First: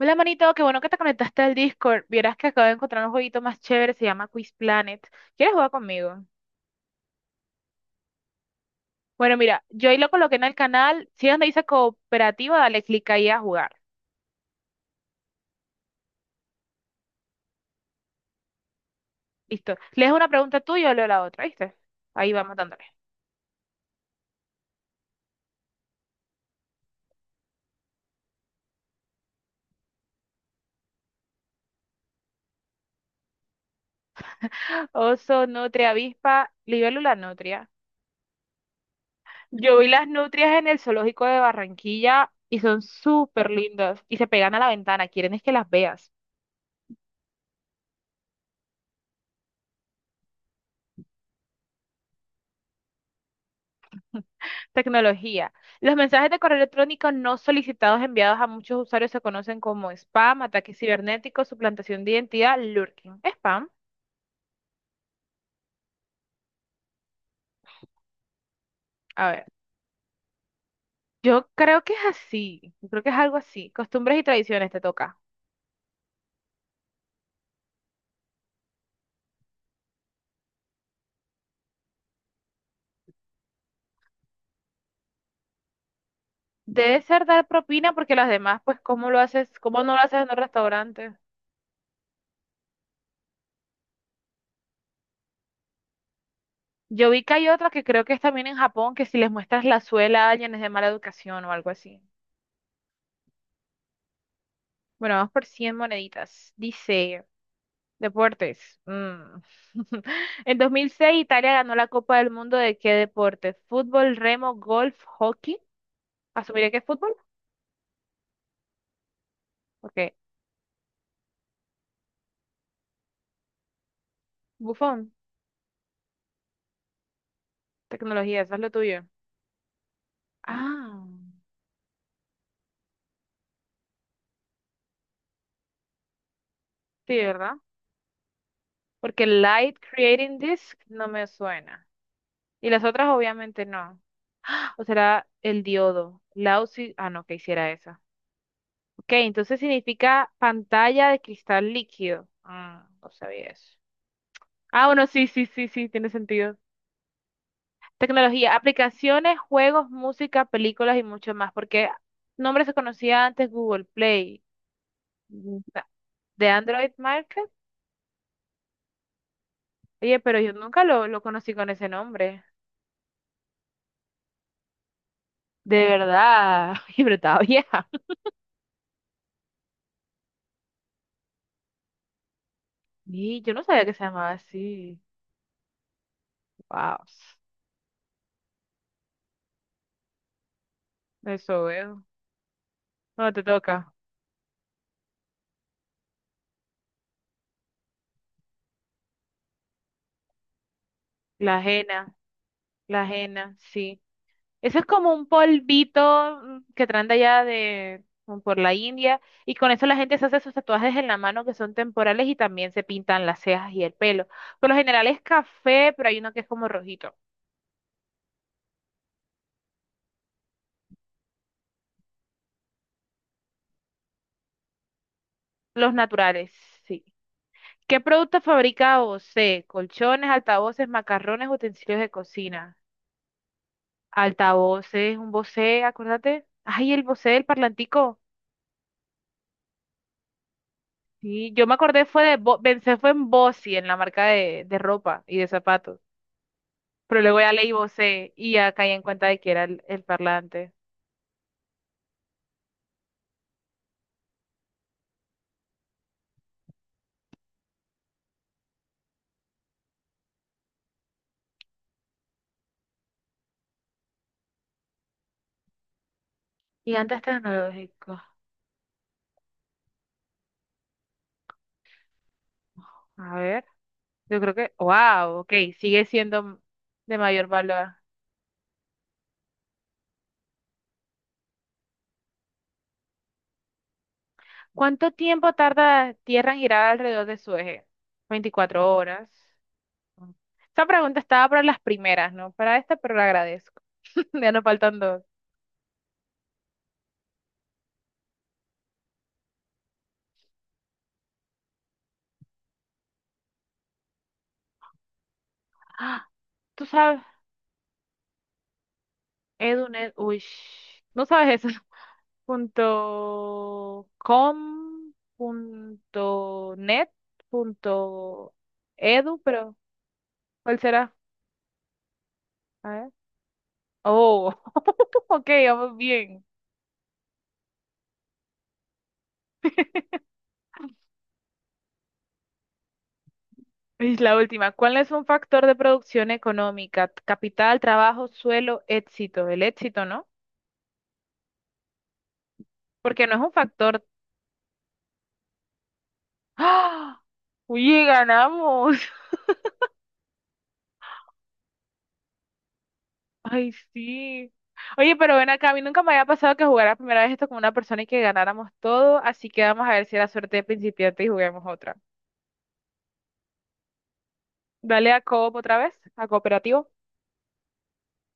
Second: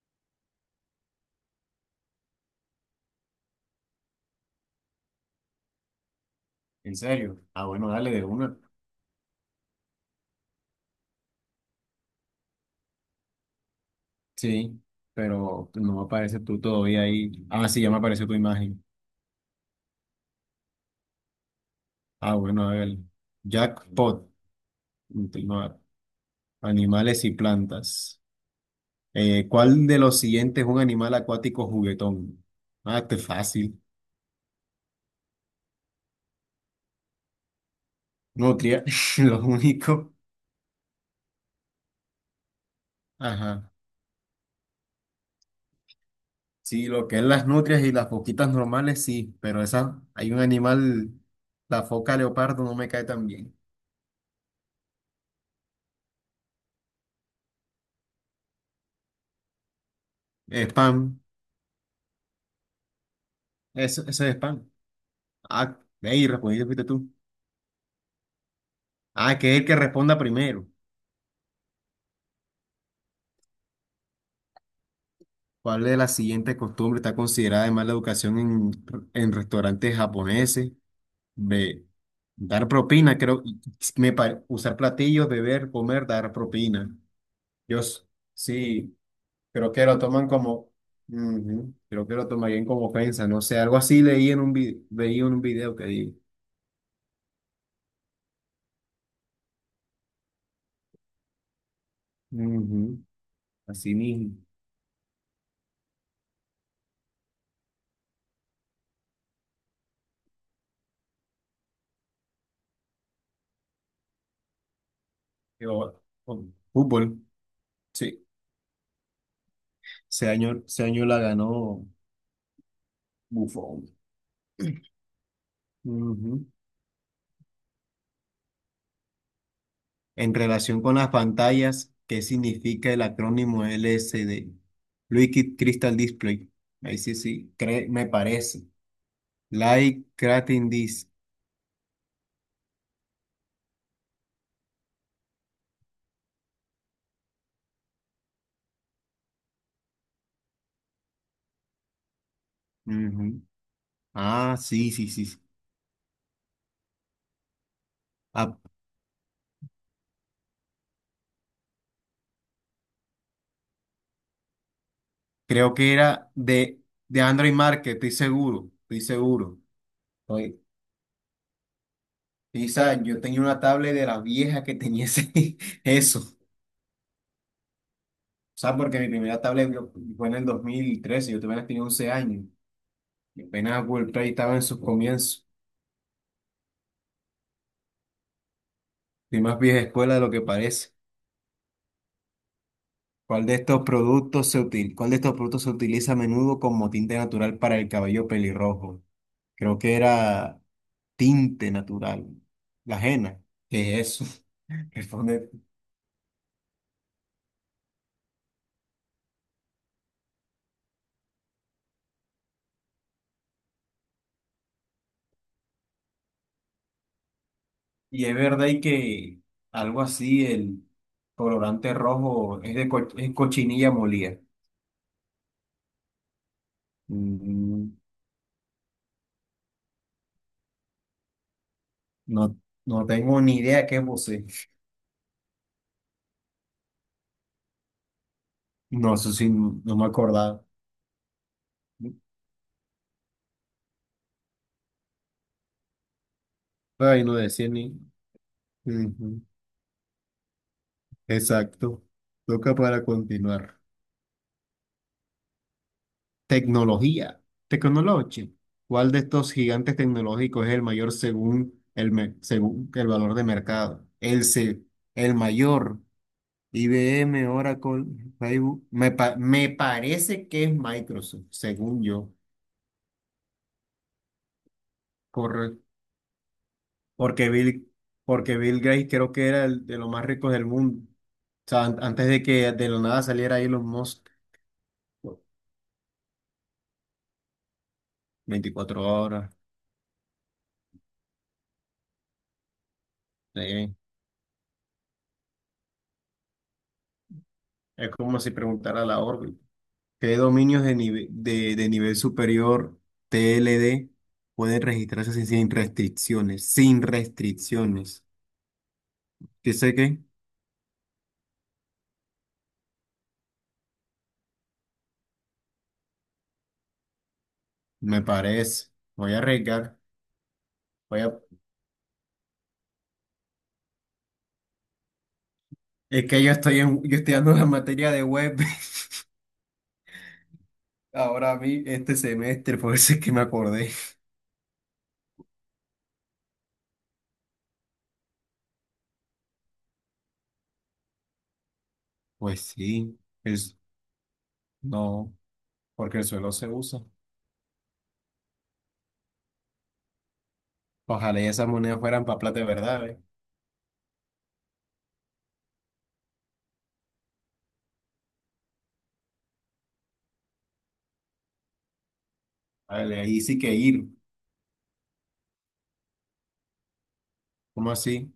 Hola, manito, qué bueno que te conectaste al Discord. Vieras que acabo de encontrar un jueguito más chévere, se llama Quiz Planet. ¿Quieres jugar conmigo? ¿En serio? Ah, bueno, dale de una. Bueno, mira, yo ahí lo coloqué en el canal. Si es donde dice cooperativa, dale clic ahí a jugar. Sí, pero no me aparece tú todavía ahí. Ah, sí, ya me apareció tu imagen. Listo. Lees una pregunta tú y yo leo la otra, ¿viste? Ahí Ah, vamos bueno, a dándole. ver. Jackpot. Continuar. Animales y plantas. ¿Cuál de los siguientes es un animal acuático juguetón? Ah, este es fácil. Oso, nutria, avispa, libélula, nutria. Nutria. Lo Yo vi las único. nutrias en el zoológico de Barranquilla y son súper Ajá. lindas y se pegan a la ventana. Quieren es que las veas. Sí, lo que es las nutrias y las foquitas normales, sí, pero esa, hay un animal, la foca leopardo no me cae tan bien. Tecnología. Los mensajes de correo electrónico no solicitados enviados a muchos usuarios se conocen como spam, ataques Spam. cibernéticos, suplantación de identidad, lurking. Spam. Eso es spam. Ah, hey, respondiste fuiste tú. A Ah, ver, que es el que responda primero. yo creo que es así. Yo creo que es algo así. Costumbres y tradiciones te toca. ¿Cuál de las siguientes costumbres está considerada de mala educación en restaurantes japoneses? B. Dar propina, creo. Usar platillos, beber, comer, dar propina. Debe ser dar Yo propina s- porque las demás, pues, sí, ¿cómo lo haces? creo ¿Cómo que no lo lo haces toman en un como. restaurante? Ujú, creo que lo tomarían como ofensa. No sé, algo así leí en un video, veía en un video que digo. Yo vi que hay otra que creo que es también en Japón, que si les muestras la suela a alguien es de mala educación o algo así. Ujú, así mismo. Bueno, vamos por 100 moneditas. Dice... Deportes. Mm. En 2006 Italia ganó la Copa del Mundo, ¿de qué deporte? Fútbol, remo, golf, hockey. Oh, ¿Asumiré que es fútbol? fútbol, sí. Porque Ese año la ganó. Bufón. Bufón, Ujú. tecnología, eso es lo tuyo. En relación con Ah, las pantallas, ¿qué significa el acrónimo LCD? Liquid Crystal Display. Ahí sí, sí, ¿verdad? sí, me parece. Porque Light Light Creating Creating Disc no Disc. me suena. Y las otras obviamente no. O será el diodo. Lausi, ah, no, que hiciera esa. Ok, entonces significa pantalla de cristal líquido. Ah, no Ujú. sabía eso. Ah, Ah, sí, bueno, sí, sí. sí, Sí. sí, sí, sí, tiene sentido. Tecnología, Ah, aplicaciones, juegos, música, películas y mucho más, porque nombre se conocía antes Google Play, o creo sea, que era de de, Android de Market. Android Market, estoy seguro, estoy seguro. Oye, pero yo Oye, nunca lo conocí con ese nombre. Pisa, yo tenía una tablet de las viejas que tenía De eso. O verdad, y pero estaba vieja. sea, porque mi primera tablet fue en el 2013, yo apenas tenía 11 años. Y yo no Pena sabía que se Apple Pay llamaba estaba en sus así. comienzos Wow, y más vieja escuela de lo que parece. eso veo. No te ¿Cuál de estos toca. productos se util, Cuál de estos productos se utiliza a menudo como tinte natural para el cabello pelirrojo? Creo que era La tinte ajena, natural. La la henna. ajena, ¿Qué sí. es eso? Eso es como un Responde. polvito que traen de allá de, como por la India, y con eso la gente se hace sus tatuajes en la mano que son temporales y también se pintan las cejas y el pelo. Por lo general es café, pero hay uno que es como rojito. Y es verdad y que algo así, el colorante rojo es cochinilla molida. Los naturales, sí. Mm, ¿Qué productos fabrica Bosé? Colchones, altavoces, macarrones, utensilios de no, cocina. no tengo ni idea qué es. Altavoces, un Bose, acuérdate. Ay, el Bose, el parlantico. No, eso sí, no me acordaba. Sí, yo me acordé fue de, Bo- pensé fue en Bossi, en la marca de ropa y de zapatos. Pero Pero ahí no luego ya decía leí ni. vocé y ya caí en cuenta de Ujú, que era el parlante. exacto. Toca para continuar. Tecnología. Tecnología. ¿Cuál de estos gigantes tecnológicos es el mayor según el valor de mercado? El mayor. I B Gigantes M Oracle, tecnológicos. Facebook. Me parece que es Microsoft, según yo. A ver, yo creo que, wow, ok, Correcto. sigue siendo de mayor Porque Bill, valor. porque Bill Gates creo que era el de los más ricos del mundo. O sea, antes de que de la nada saliera Elon Musk. ¿Cuánto tiempo tarda Tierra en girar alrededor de su eje? 24 Veinticuatro horas. horas. Esta pregunta estaba para las primeras, ¿no? Para esta, pero la agradezco. Sí. Ya nos faltan dos. Es como si preguntara la órbita. ¿Qué dominios de nivel superior TLD pueden registrarse sin Ah, restricciones? tú Sin sabes, restricciones. Edu, ¿Dice Ned- qué? uy, sh- no sabes eso. Punto com, punto net, Me punto parece. Voy edu, a pero arriesgar. ¿cuál será? Voy a... A ver. Oh, ok, vamos Es que bien. yo estoy dando la materia de web ahora a mí este semestre, por eso es que me acordé. Y la última, ¿cuál es un factor de producción económica? Capital, trabajo, suelo, éxito. El éxito, ¿no? Pues sí, Porque no es un es, factor. no, porque el suelo se usa. ¡Ah! Oye, ganamos. Ojalá y esas monedas fueran para plata de verdad, ¿eh? Ay, sí. Oye, pero ven acá, a mí nunca me había pasado que jugara primera vez esto con una persona y que ganáramos todo, así que vamos a ver si era suerte de principiante y juguemos otra. Vale, ahí sí que ir. Dale a Coop otra vez, a cooperativo. ¿Cómo así?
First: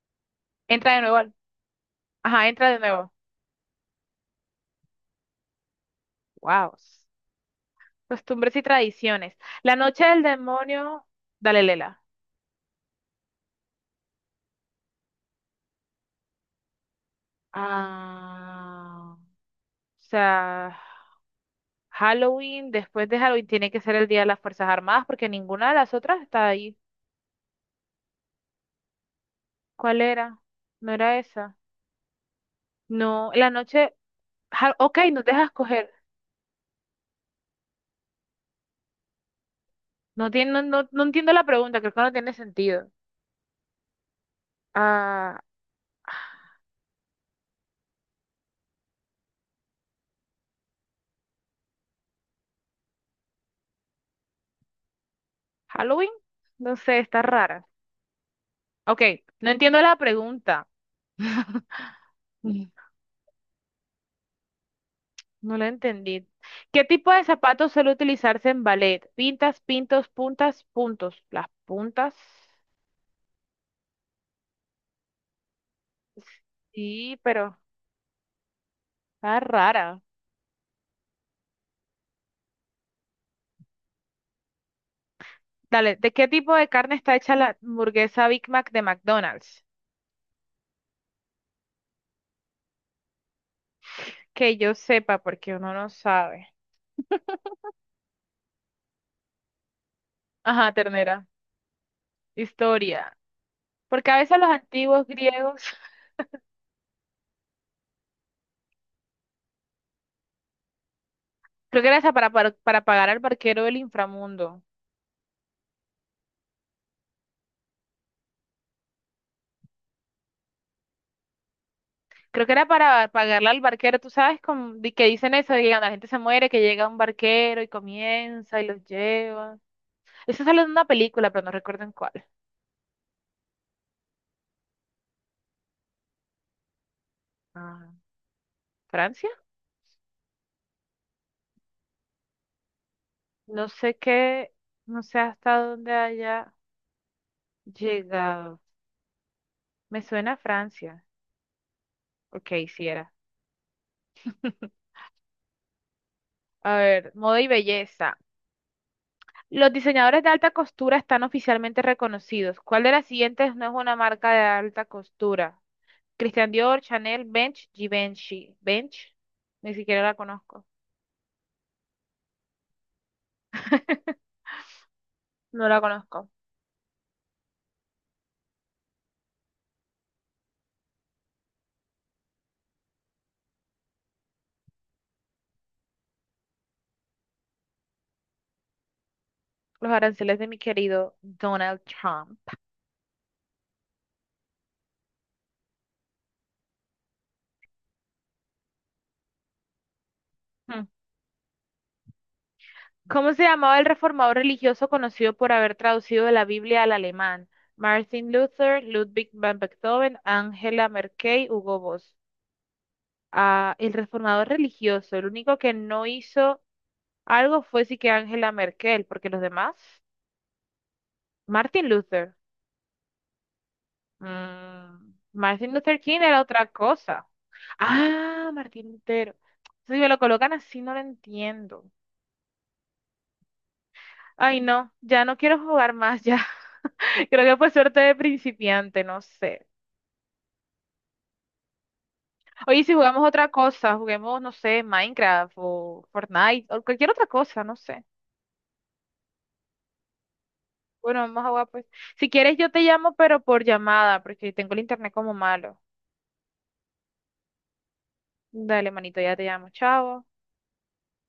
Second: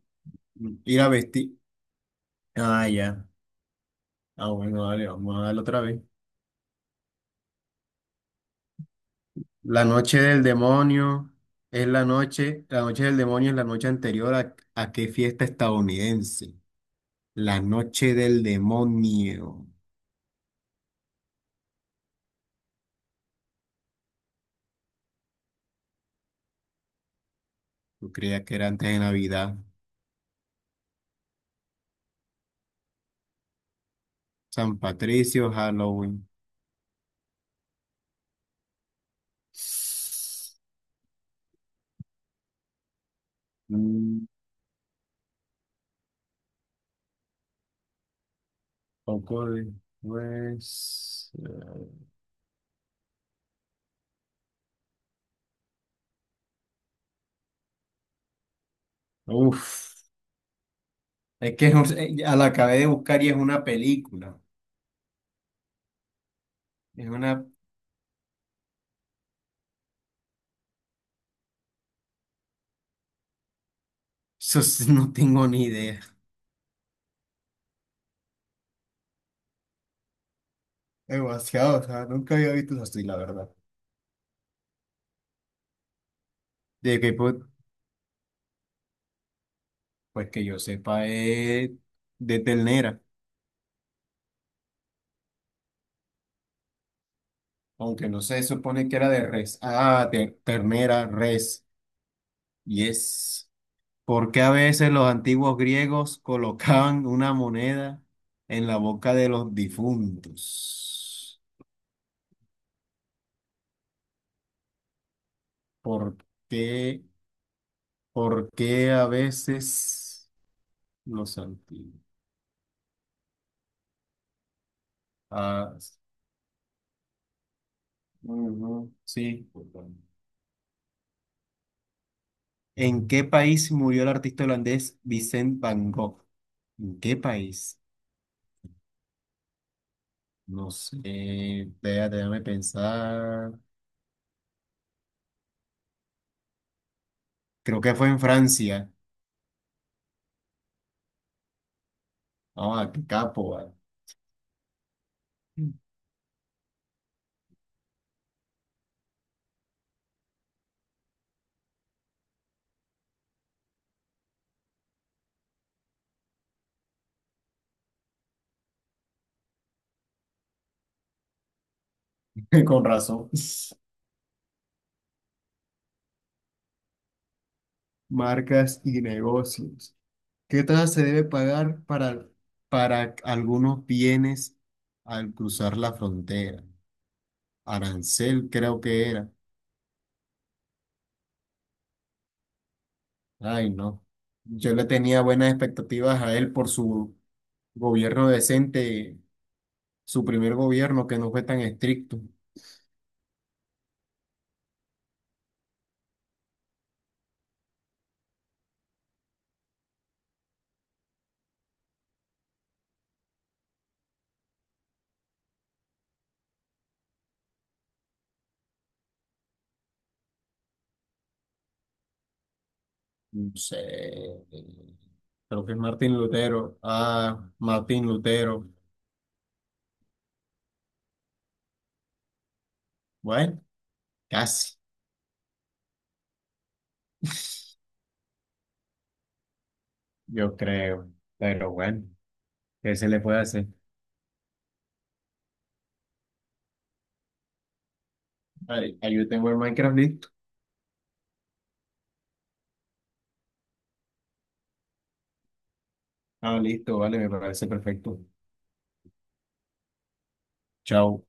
Entra Ir de a nuevo. Al- vestir. ajá, entra de Ah, nuevo. ya. Ah, bueno, dale, vamos a darle otra vez. Wow. Costumbres y tradiciones. La La noche noche del del demonio. demonio Dale, es Lela. la noche del demonio es la noche anterior a qué fiesta estadounidense. La noche del Ah, o demonio. sea, Halloween, después de Halloween tiene que ser el Día de las Fuerzas Armadas porque ninguna de las otras está ahí. Yo creía que era antes de Navidad. ¿Cuál era? No era esa. No, la noche. Ja- San ok, nos dejas Patricio, escoger. Halloween. No tiene, no, no, no entiendo la pregunta, creo que no tiene sentido. Mm, Ah, poco de- pues, ¿Halloween? No sé, está rara. Ok, no uf. entiendo la pregunta. Es que ya la Mm. acabé de buscar y es una película. No la entendí. ¿Qué Es tipo de una... zapatos suele utilizarse en ballet? Pintas, pintos, puntas, puntos. Las puntas, No tengo ni idea. sí, pero está rara. Demasiado, o sea, nunca había visto eso así, la verdad. Dale, ¿de qué tipo de carne De que, está hecha pues, la hamburguesa Big Mac de McDonald's? pues que yo sepa, es de ternera, Que yo sepa, porque uno no sabe. aunque no se supone que era de res. Ah, de Ajá, ternera, ternera. res. Y Historia. es Porque a veces porque los a veces antiguos los antiguos griegos, griegos colocaban una moneda en la boca de los difuntos. creo que era esa para pagar al barquero del inframundo. ¿Por qué? ¿Por qué a veces los antiguos? Creo que era para pagarle al barquero, tú sabes como, di- que dicen eso, de que Ah, cuando la gente se muere, que llega un barquero y comienza y los ujú, sí. lleva. Eso sale de una película, pero no recuerdo en cuál. ¿En qué país murió el artista holandés Vincent Van Gogh? ¿En qué país? Ah, ¿Francia? No sé, vea, déjame pensar. No sé qué, no sé hasta dónde haya Creo que fue en llegado. Francia. Me suena a Francia. Ok, Ah, sí qué era. capo, va. A ver, moda y belleza. Los diseñadores de alta costura están oficialmente reconocidos. ¿Cuál de las siguientes no es una marca de alta costura? Christian Dior, Chanel, Bench, Givenchy. Bench, ni siquiera la conozco. Con razón. No la conozco. Marcas y negocios. ¿Qué tasa se debe pagar para algunos bienes al cruzar la frontera? Arancel, creo que era. Los aranceles de mi querido Donald Trump. Ay, no. Yo le tenía buenas expectativas a él por su gobierno decente, su primer Hmm. gobierno que no fue tan estricto. ¿Cómo se llamaba el reformador religioso conocido por haber traducido de la Biblia al alemán? Martin Luther, Ludwig van Beethoven, Angela Merkel, Hugo Boss. Ah, el reformador religioso, el único que no hizo algo fue sí que Angela Merkel, porque los demás, Martin Luther. No sé, Mm, creo Martin que es Luther Martín King era otra Lutero. cosa. Ah, Martín Ah, Lutero. Martín Lutero. Si me lo colocan así, no lo entiendo. Bueno, Ay, casi, no, ya no quiero jugar más, ya. Creo que fue suerte de principiante, no sé. yo creo. Pero bueno, Oye, si ¿qué se le jugamos puede otra hacer? cosa, juguemos, no sé, Minecraft o Fortnite o cualquier otra cosa, no sé. Ahí yo tengo el Minecraft listo. Bueno, vamos a jugar pues. Si quieres, yo te llamo, pero por llamada, porque tengo el internet como malo. Ah, listo, vale, me parece perfecto. Dale, manito, ya te llamo. Chao. Chao.